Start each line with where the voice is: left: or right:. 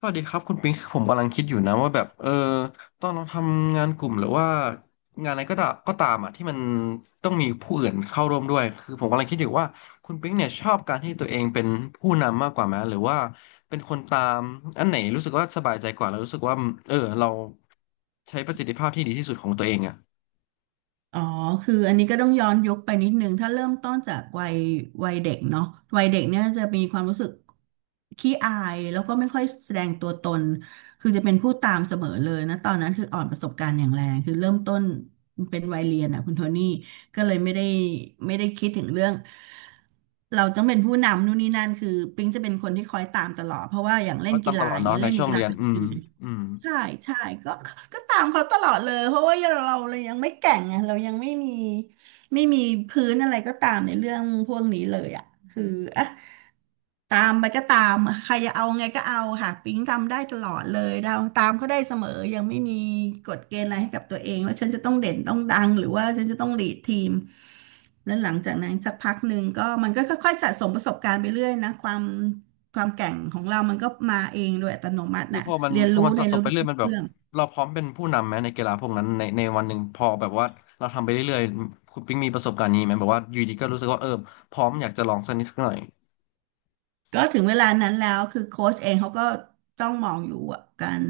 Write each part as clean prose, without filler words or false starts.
left: สวัสดีครับคุณปิงผมกำลังคิดอยู่นะว่าแบบตอนเราทำงานกลุ่มหรือว่างานอะไรก็ตามอ่ะที่มันต้องมีผู้อื่นเข้าร่วมด้วยคือผมกำลังคิดอยู่ว่าคุณปิงเนี่ยชอบการที่ตัวเองเป็นผู้นำมากกว่าไหมหรือว่าเป็นคนตามอันไหนรู้สึกว่าสบายใจกว่าแล้วรู้สึกว่าเออเราใช้ประสิทธิภาะที่ดีที่สุดของตัวเองอ่ะ
right: อ๋อคืออันนี้ก็ต้องย้อนยุคไปนิดนึงถ้าเริ่มต้นจากวัยเด็กเนาะวัยเด็กเนี่ยจะมีความรู้สึกขี้อายแล้วก็ไม่ค่อยแสดงตัวตน คือจะเป็นผู้ตามเสมอเลยนะ ตอนนั้นคืออ่อนประสบการณ์อย่างแรงคือเริ่มต้นเป็นวัยเรียนอ่ะคุณโทนี่ก็เลยไม่ได้คิดถึงเรื่องเราต้องเป็นผู้นำนู่นนี่นั่นคือปิ๊งจะเป็นคนที่คอยตามตลอดเพราะว่าอย่าง
left: เพ
right: เล่น
left: ราะตา
right: กี
left: มต
right: ฬา
left: ลอ
right: อ
left: ด
right: ย่าง
left: เนาะ
right: เงี้ย
left: ใน
right: เล่นใน
left: ช่วง
right: กีฬา
left: เรียน
right: เป็น
left: อืม
right: ทีม
left: อืม
right: ใช่ใช่ก็ก็ตามเขาตลอดเลยเพราะว่าเรายังไม่แก่งไงเรายังไม่มีพื้นอะไรก็ตามในเรื่องพวกนี้เลยอ่ะคืออ่ะตามไปก็ตามอะใครจะเอาไงก็เอาค่ะปิ๊งทำได้ตลอดเลยเราตามเขาได้เสมอยังไม่มีกฎเกณฑ์อะไรให้กับตัวเองว่าฉันจะต้องเด่นต้องดังหรือว่าฉันจะต้องลีดทีมแล้วหลังจากนั้นสักพักหนึ่งก็มันก็ค่อยๆสะสมประสบการณ์ไปเรื่อยนะความ ความแกร่งของเรามันก็มาเองโดยอัตโนมัติ
left: คือ
right: น่ะ
left: พอมัน
right: เรียน
left: พอ
right: รู้
left: มัน
right: ใน
left: สะสม
right: รู้
left: ไปเรื่อยมันแบบ
right: เรื่อง
left: เราพร้อมเป็นผู้นำไหมในกีฬาพวกนั้นในวันหนึ่งพอแบบว่าเราทำไปเรื่อยๆคุณปิ๊งมีประสบการณ์นี้ไหมแบบว่าอยู่ดีก็รู้สึกว่าเออพร้อมอยากจะลองสักนิดสักหน่อย
right: ก็ถึงเวลานั้นแล้วคือโค้ชเองเขาก็ต้องมองอยู่ว่าการ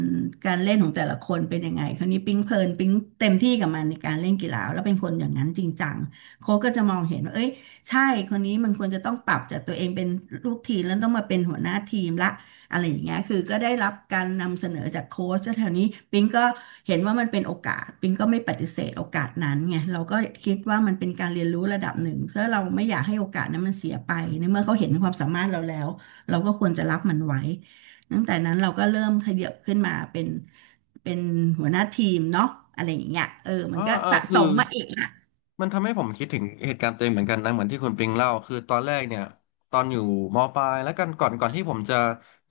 right: การเล่นของแต่ละคนเป็นยังไงคราวนี้ปิ๊งเพลินปิ๊งเต็มที่กับมันในการเล่นกีฬาแล้วเป็นคนอย่างนั้นจริงจังโค้ชก็จะมองเห็นว่าเอ้ยใช่คนนี้มันควรจะต้องปรับจากตัวเองเป็นลูกทีมแล้วต้องมาเป็นหัวหน้าทีมละ อะไรอย่างเงี้ยคือก็ได้รับการนำเสนอจากโค้ชแถวนี้ปิงก็เห็นว่ามันเป็นโอกาสปิงก็ไม่ปฏิเสธโอกาสนั้นไงเราก็คิดว่ามันเป็นการเรียนรู้ระดับหนึ่งเพราะเราไม่อยากให้โอกาสนั้นมันเสียไปในเมื่อเขาเห็นความสามารถเราแล้วเราก็ควรจะรับมันไว้ตั้งแต่นั้นเราก็เริ่มขยับขึ้นมาเป็นหัวหน้าทีมเนาะอะไรอย่างเงี้ยเออมั
left: เอ
right: น
left: อ
right: ก็
left: เออ
right: สะส
left: คือ
right: มมาอีกอ่ะ
left: มันทำให้ผมคิดถึงเหตุการณ์ตัวเองเหมือนกันนะเหมือนที่คุณปิงเล่าคือตอนแรกเนี่ยตอนอยู่มปลายแล้วกันก่อนที่ผมจะ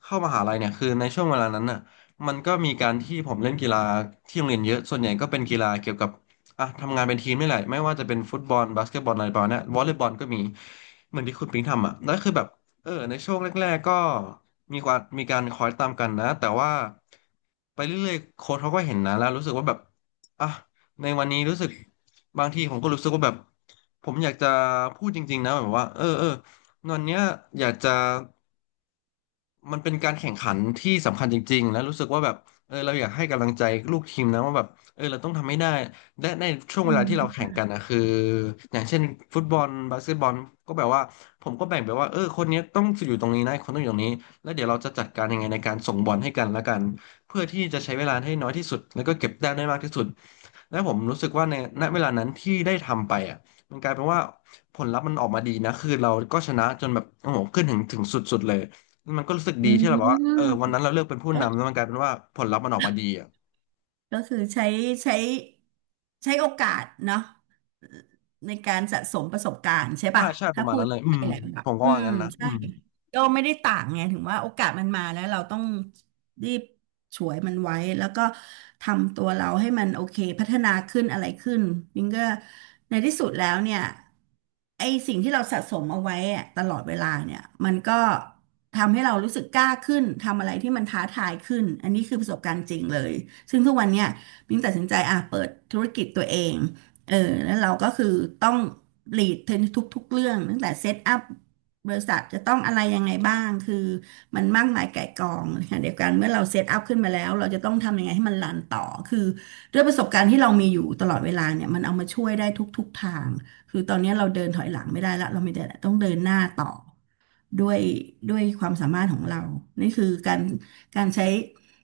left: เข้ามหาลัยเนี่ยคือในช่วงเวลานั้นน่ะมันก็มีการที่ผมเล่นกีฬาที่โรงเรียนเยอะส่วนใหญ่ก็เป็นกีฬาเกี่ยวกับอ่ะทำงานเป็นทีมนี่แหละไม่ว่าจะเป็นฟุตบอลบาสเกตบอลอะไรประมาณเนี้ยวอลเลย์บอลก็มีเหมือนที่คุณปิงทำอ่ะแล้วคือแบบในช่วงแรกๆก็มีความมีการคอยตามกันนะแต่ว่าไปเรื่อยๆโค้ชเขาก็เห็นนะแล้วรู้สึกว่าแบบอ่ะ ในวันนี้รู้สึกบางทีผมก็รู้สึกว่าแบบผมอยากจะพูดจริงๆนะแบบว่าเออวันเนี้ยอยากจะมันเป็นการแข่งขันที่สำคัญจริงๆแล้วรู้สึกว่าแบบเออเราอยากให้กำลังใจลูกทีมนะว่าแบบเออเราต้องทำให้ได้และในช่วง
right: อื
left: เวลาที่เราแข่ง
right: ม
left: กันนะคืออย่างเช่นฟุตบอลบาสเกตบอลก็แบบว่าผมก็แบ่งไปว่าเออคนเนี้ยต้องอยู่ตรงนี้นะคนต้องอยู่ตรงนี้แล้วเดี๋ยวเราจะจัดการยังไงในการส่งบอลให้กันละกัน เพื่อที่จะใช้เวลาให้น้อยที่สุดแล้วก็เก็บแต้มได้มากที่สุดและผมรู้สึกว่าในณเวลานั้นที่ได้ทำไปอ่ะมันกลายเป็นว่าผลลัพธ์มันออกมาดีนะคือเราก็ชนะจนแบบโอ้โหขึ้นถึงสุดๆเลยมันก็รู้สึก
right: อื
left: ดีที่เราแบบว่าเออ
right: ม
left: วันนั้นเราเลือกเป็นผู้นำ
right: เอ
left: แล้
right: อ
left: วมันกลายเป็นว่าผลลัพธ์มันออกมาดีอ่ะ
right: ก็คือใช้ใช้โอกาสเนาะในการสะสมประสบการณ์ใช่
left: ว่า
right: ป่ะ
left: ใช่ป
right: ถ้า
left: ระมาณ
right: พู
left: นั้
right: ด
left: นเลยอื
right: ไ่
left: ม
right: ยแหละแบ
left: ผ
right: บ
left: มก็
right: อื
left: ว่า
right: ม
left: งั้นนะอื
right: ใช่
left: ม
right: ก็ไม่ได้ต่างไงถึงว่าโอกาสมันมาแล้วเราต้อง รีบฉวยมันไว้แล้วก็ทำตัวเราให้มันโอเคพัฒนาขึ้นอะไรขึ้นมิงก็ในที่สุดแล้วเนี่ยไอสิ่งที่เราสะสมเอาไว้อะตลอดเวลาเนี่ยมันก็ทำให้เรารู้สึกกล้าขึ้นทำอะไรที่มันท้าทายขึ้นอันนี้คือประสบการณ์จริงเลยซึ่งทุกวันเนี่ยมิงตัดสินใจอ่ะเปิดธุรกิจตัวเอง เออแล้วเราก็คือต้องลีดทุกๆเรื่องตั้งแต่เซตอัพบริษัทจะต้องอะไรยังไงบ้างคือมันมากมายไก่ายกองค่ะเดียวกันเมื่อเราเซตอัพขึ้นมาแล้วเราจะต้องทำยังไงให้มันรันต่อคือด้วยประสบการณ์ที่เรามีอยู่ตลอดเวลาเนี่ยมันเอามาช่วยได้ทุกๆทางคือตอนนี้เราเดินถอยหลังไม่ได้ละเรามีแต่ต้องเดินหน้าต่อด้วยด้วยความสามารถของเรานี่คือการใช้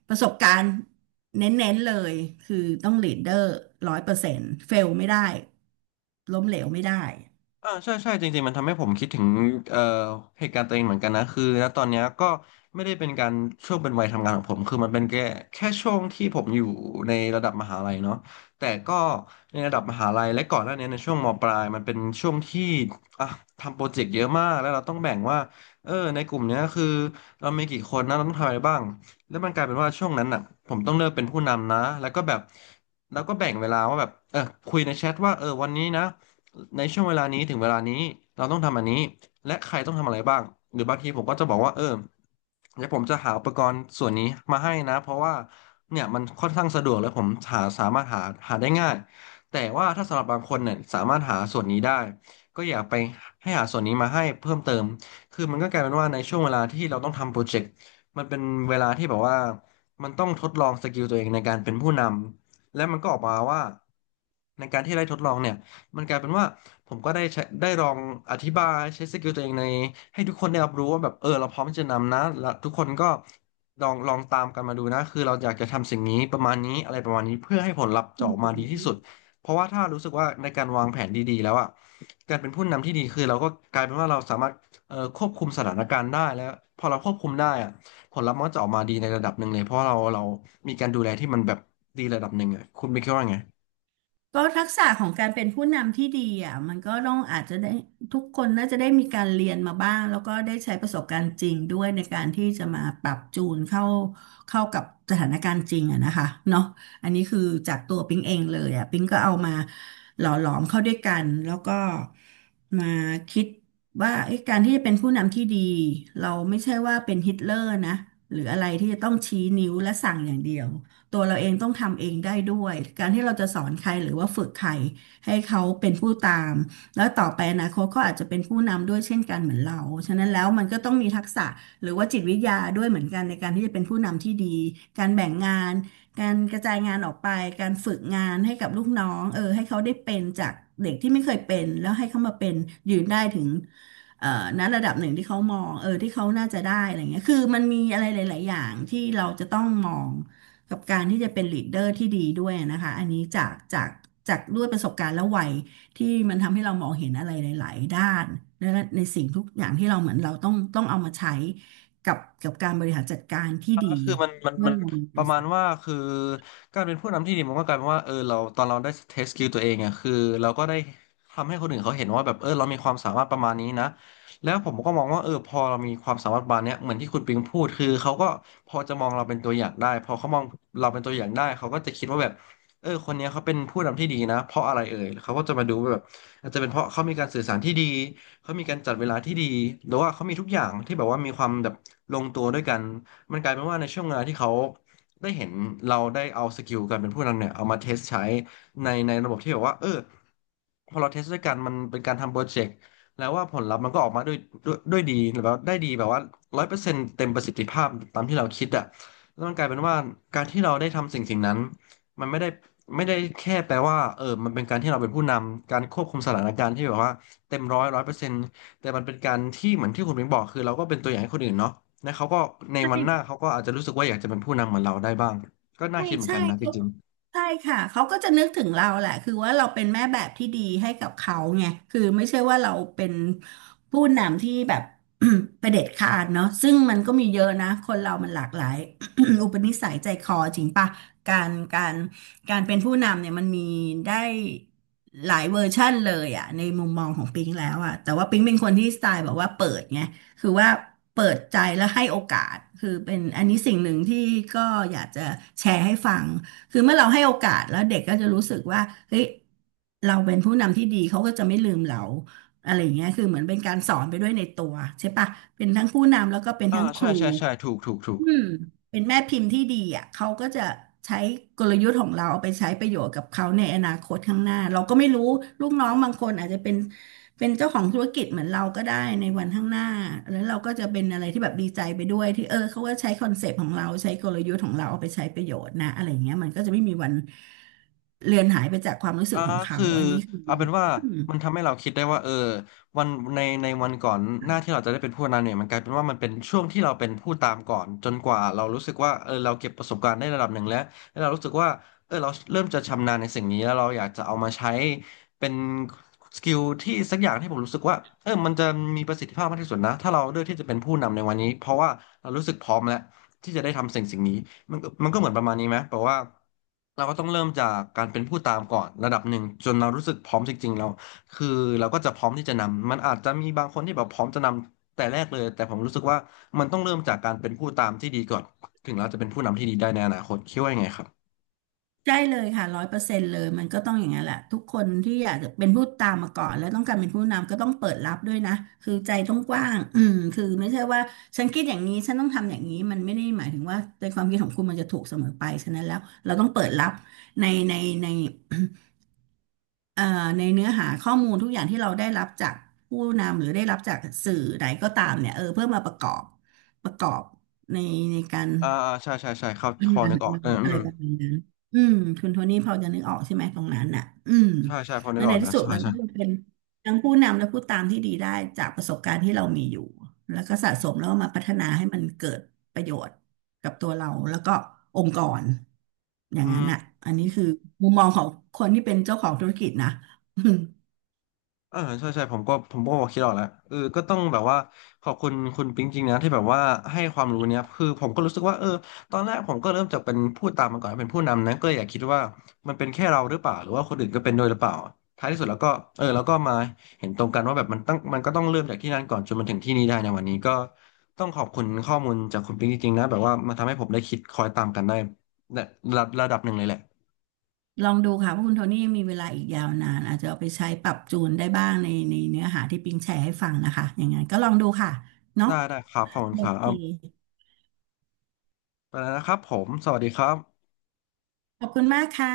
right: ประสบการณ์เน้นๆเลยคือต้องลีดเดอร์100%เฟลไม่ได้ล้มเหลวไม่ได้
left: อ่าใช่ใช่จริงๆมันทำให้ผมคิดถึงเอ่อเหตุการณ์ตัวเองเหมือนกันนะคือณตอนเนี้ยก็ไม่ได้เป็นการช่วงเป็นวัยทำงานของผมคือมันเป็นแค่ช่วงที่ผมอยู่ในระดับมหาลัยเนาะแต่ก็ในระดับมหาลัยและก่อนหน้านี้ในช่วงมปลายมันเป็นช่วงที่อ่ะทำโปรเจกต์เยอะมากแล้วเราต้องแบ่งว่าเออในกลุ่มเนี้ยคือเรามีกี่คนนะเราต้องทำอะไรบ้างแล้วมันกลายเป็นว่าช่วงนั้นอ่ะผมต้องเริ่มเป็นผู้นำนะแล้วก็แบบแบ่งเวลาว่าแบบเออคุยในแชทว่าเออวันนี้นะ ในช่วงเวลานี้ถึงเวลานี้เราต้องทำอันนี้และใครต้องทำอะไรบ้างหรือบางทีผมก็จะบอกว่าเออเดี๋ยวผมจะหาอุปกรณ์ส่วนนี้มาให้นะเพราะว่าเนี่ยมันค่อนข้างสะดวกและผมสามารถหาได้ง่ายแต่ว่าถ้าสำหรับบางคนเนี่ยสามารถหาส่วนนี้ได้ก็อย่าไปให้หาส่วนนี้มาให้เพิ่มเติมคือมันก็กลายเป็นว่าในช่วงเวลาที่เราต้องทำโปรเจกต์มันเป็นเวลาที่แบบว่ามันต้องทดลองสกิลตัวเองในการเป็นผู้นำและมันก็ออกมาว่าในการที่ได้ทดลองเนี่ย มันกลายเป็นว่าผมก็ได้ใช้ได้ลองอธิบายใช้สกิลตัวเองในให้ทุกคนได้รับรู้ว่าแบบเราพร้อมที่จะนำนะแล้วทุกคนก็ลองตามกันมาดูนะคือเราอยากจะทำสิ่งนี้ประมาณนี้อะไรประมาณนี้เพื่อให้ผลลัพธ์จะออกมาดีที่สุดเพราะว่าถ้ารู้สึกว่าในการวางแผนดีๆแล้วอ่ะการเป็นผู้นำที่ดีคือเราก็กลายเป็นว่าเราสามารถควบคุมสถานการณ์ได้แล้วพอเราควบคุมได้อ่ะผลลัพธ์มันก็จะออกมาดีในระดับหนึ่งเลยเพราะเรามีการดูแลที่มันแบบดีระดับหนึ่งอ่ะคุณไปคิดว่าไง
right: ก็ทักษะของการเป็นผู้นำที่ดีอ่ะมันก็ต้องอาจจะได้ทุกคนน่าจะได้มีการเรียนมาบ้างแล้วก็ได้ใช้ประสบการณ์จริงด้วยในการที่จะมาปรับจูนเข้ากับสถานการณ์จริงอะนะคะเนาะอันนี้คือจากตัวปิ๊งเองเลยอ่ะปิ๊งก็เอามาหล่อหลอมเข้าด้วยกันแล้วก็มาคิดว่าเอ้การที่จะเป็นผู้นำที่ดีเราไม่ใช่ว่าเป็นฮิตเลอร์นะหรืออะไรที่จะต้องชี้นิ้วและสั่งอย่างเดียว ตัวเราเองต้องทำเองได้ด้วย การที่เราจะสอนใครหรือว่าฝึกใครให้เขาเป็นผู้ตามแล้วต่อไปอนะเขาก็อาจจะเป็นผู้นำด้วยเช่นกันเหมือนเรา ฉะนั้นแล้วมันก็ต้องมีทักษะหรือว่าจิตวิทยาด้วยเหมือนกันในการที่จะเป็นผู้นำที่ดี การแบ่งงาน การกระจายงานออกไป การฝึกงานให้กับลูกน้องให้เขาได้เป็นจากเด็กที่ไม่เคยเป็นแล้วให้เขามาเป็นยืนได้ถึงณระดับหนึ่งที่เขามองที่เขาน่าจะได้อะไรเงี้ยคือมันมีอะไรหลายๆอย่างที่เราจะต้องมอง กับการที่จะเป็นลีดเดอร์ที่ดีด้วยนะคะอันนี้จากด้วยประสบการณ์และวัยที่มันทำให้เรามองเห็นอะไรหลายๆด้านและในสิ่งทุกอย่างที่เราเหมือนเราต้องเอามาใช้กับการบริหารจัดการที่ดี
left: ก็คือมันมัน
right: เมื่
left: มั
right: อ
left: น
right: เรามีบ
left: ประ
right: ริ
left: มาณ
right: ษัท
left: ว่าคือการเป็นผู้นำที่ดีมันก็กลายเป็นว่าเราตอนเราได้เทสสกิลตัวเองอ่ะคือเราก็ได้ทำให้คนอื่นเขาเห็นว่าแบบเรามีความสามารถประมาณนี้นะแล้วผมก็มองว่าพอเรามีความสามารถประมาณเนี้ยเหมือนที่คุณปิงพูดคือเขาก็พอจะมองเราเป็นตัวอย่างได้พอเขามองเราเป็นตัวอย่างได้เขาก็จะคิดว่าแบบคนเนี้ยเขาเป็นผู้นำที่ดีนะเพราะอะไรเอ่ยเขาก็จะมาดูว่าแบบอาจจะเป็นเพราะเขามีการสื่อสารที่ดีเขามีการจัดเวลาที่ดีหรือว่าเขามีทุกอย่างที่แบบว่ามีความแบบลงตัวด้วยกัน มันกลายเป็นว่าในช่วงเวลาที่เขาได้เห็นเราได้เอาสกิลการเป็นผู้นำเนี่ยเอามาเทสใช้ในระบบที่แบบว่าพอเราเทสด้วยกันมันเป็นการทำโปรเจกต์แล้วว่าผลลัพธ์มันก็ออกมาด้วยดีหรือว่าได้ดีแบบว่าร้อยเปอร์เซ็นต์เต็มประสิทธิภาพตามที่เราคิดอะแล้วมันกลายเป็นว่าการที่เราได้ทำสิ่งนั้นมันไม่ได้แค่แปลว่ามันเป็นการที่เราเป็นผู้นำการควบคุมสถานการณ์ที่แบบว่าเต็มร้อยเปอร์เซ็นต์ แต่มันเป็นการที่เหมือนที่คุณเบงบอกคือเราก็เป็นตัวอย่างให้คนอื่นเนาะและเขาก็ใน
right: ใช
left: วันหน้าเขา
right: ่
left: ก็อาจจะรู้สึกว่าอยากจะเป็นผู้นำเหมือนเราได้บ้างก็น่า
right: ใช่
left: คิดเหมือน
right: ใช่
left: กันนะจ
right: เขา
left: ริง
right: ใช่ค่ะเขาก็จะนึกถึงเราแหละคือว่าเราเป็นแม่แบบที่ดีให้กับเขาไงคือไม่ใช่ว่าเราเป็นผู้นำที่แบบ เผด็จขาดเนาะซึ่งมันก็มีเยอะนะคนเรามันหลากหลาย อุปนิสัยใจคอจริงปะการการเป็นผู้นำเนี่ยมันมีได้หลายเวอร์ชั่นเลยอะในมุมมองของปิงแล้วอะแต่ว่าปิงเป็นคนที่สไตล์แบบว่าเปิดไง คือว่าเปิดใจและให้โอกาสคือเป็นอันนี้สิ่งหนึ่งที่ก็อยากจะแชร์ให้ฟังคือเมื่อเราให้โอกาสแล้วเด็กก็จะรู้สึกว่าเฮ้ยเราเป็นผู้นำที่ดีเขาก็จะไม่ลืมเราอะไรอย่างเงี้ยคือเหมือนเป็นการสอนไปด้วยในตัวใช่ปะเป็นทั้งผู้นำแล้วก็เป็น
left: ๆอ่า
right: ทั้งค
left: ใช่
right: รู
left: ใช่ใช่ถูกถูกถูก
right: อืมเป็นแม่พิมพ์ที่ดีอ่ะเขาก็จะใช้กลยุทธ์ของเราเอาไปใช้ประโยชน์กับเขาในอนาคตข้างหน้าเราก็ไม่รู้ลูกน้องบางคนอาจจะเป็นเป็นเจ้าของธุรกิจเหมือนเราก็ได้ในวันข้างหน้าแล้วเราก็จะเป็นอะไรที่แบบดีใจไปด้วยที่เขาก็ใช้คอนเซปต์ของเราใช้กลยุทธ์ของเราเอาไปใช้ประโยชน์นะอะไรอย่างเงี้ยมันก็จะไม่มีวันเลือนหายไปจากความรู้สึ
left: อ่า
right: กของเขา
left: คือ
right: อันนี้คือ
left: เอาเป็นว่ามันทำให้เราคิดได้ว่าวันในในวันก่อนหน้าที่เราจะได้เป็นผู้นำเนี่ยมันกลายเป็นว่ามันเป็นช่วงที่เราเป็นผู้ตามก่อนจนกว่าเรารู้สึกว่าเราเก็บประสบการณ์ได้ระดับหนึ่งแล้วแล้วเรารู้สึกว่าเราเริ่มจะชำนาญในสิ่งนี้แล้วเราอยากจะเอามาใช้เป็นสกิลที่สักอย่างที่ผมรู้สึกว่ามันจะมีประสิทธิภาพมากที่สุดนะถ้าเราเลือกที่จะเป็นผู้นำในวันนี้เพราะว่าเรารู้สึกพร้อมแล้วที่จะได้ทำสิ่งสิ่งนี้ มันก็เหมือนประมาณนี้ไหมแปลว่าเราก็ต้องเริ่มจากการเป็นผู้ตามก่อนระดับหนึ่งจนเรารู้สึกพร้อมจริงๆเราคือเราก็จะพร้อมที่จะนำมันอาจจะมีบางคนที่แบบพร้อมจะนำแต่แรกเลยแต่ผมรู้สึกว่ามันต้องเริ่มจากการเป็นผู้ตามที่ดีก่อนถึงเราจะเป็นผู้นำที่ดีได้ในอนาคตคิดว่ายังไงครับ
right: ใช่เลยค่ะ100%เลยมันก็ต้องอย่างนั้นแหละทุกคนที่อยากจะเป็นผู้ตามมาก่อนแล้วต้องการเป็นผู้นำก็ต้องเปิดรับด้วยนะคือใจต้องกว้างอืมคือไม่ใช่ว่าฉันคิดอย่างนี้ฉันต้องทำอย่างนี้มันไม่ได้หมายถึงว่าในความคิดของคุณมันจะถูกเสมอไปฉะนั้นแล้วเราต้องเปิดรับในในในเอ่อในเนื้อหาข้อมูลทุกอย่างที่เราได้รับจากผู้นำหรือได้รับจากสื่อใดก็ตามเนี่ยเพื่อมาประกอบประกอบในในการ
left: อ่าอ่าใช่ใช่ใช่เขา
right: ปั
left: พ
right: ญ
left: อ
right: หา
left: นึ
right: ข
left: ก
right: อง
left: ออก
right: เรา
left: อื
right: อะไร
left: ม
right: ประมาณนั้นอืมคุณโทนี่พอจะนึกออกใช่ไหมตรงนั้นน่ะอืม
left: ใช่ใช่พอนึ
right: แล้ว
left: กอ
right: ใน
left: อก
right: ที่
left: นะ
right: สุด
left: ใช่
right: มัน
left: ใช่
right: ก็เลเป็นทั้งผู้นำและผู้ตามที่ดีได้จากประสบการณ์ที่เรามีอยู่แล้วก็สะสมแล้วมาพัฒนาให้มันเกิดประโยชน์กับตัวเราแล้วก็องค์กรอย่า
left: อื
right: งนั้นน่ะ
left: ม
right: อันนี้คือมุมมองของคนที่เป็นเจ้าของธุรกิจนะ อืม
left: เออใช่ใช่ผมก็คิดออกแล้วก็ต้องแบบว่าขอบคุณคุณปิ๊งจริงนะที่แบบว่าให้ความรู้เนี้ยคือผมก็รู้สึกว่าตอนแรกผมก็เริ่มจากเป็นผู้ตามมาก่อนเป็นผู้นำนะก็เลยอยากคิดว่ามันเป็นแค่เราหรือเปล่าหรือว่าคนอื่นก็เป็นด้วยหรือเปล่าท้ายที่สุดแล้วก็แล้วก็มาเห็นตรงกันว่าแบบมันก็ต้องเริ่มจากที่นั่นก่อนจนมาถึงที่นี่ได้ในวันนี้ก็ต้องขอบคุณข้อมูลจากคุณปิ๊งจริงๆนะแบบว่ามันทำให้ผมได้คิดคอยตามกันได้รระดับหนึ่งเลยแหละ
right: ลองดูค่ะเพราะคุณโทนี่ยังมีเวลาอีกยาวนานอาจจะเอาไปใช้ปรับจูนได้บ้างในในเนื้อหาที่ปิงแชร์ให้ฟังนะคะอย่างนั้นก็ลองดูค่ะเนาะ
left: ได้ได้ครับขอบคุณ
right: โอ
left: ครับ
right: เค
left: เอาไปแล้วนะครับผมสวัสดีครับ
right: ขอบคุณมากค่ะ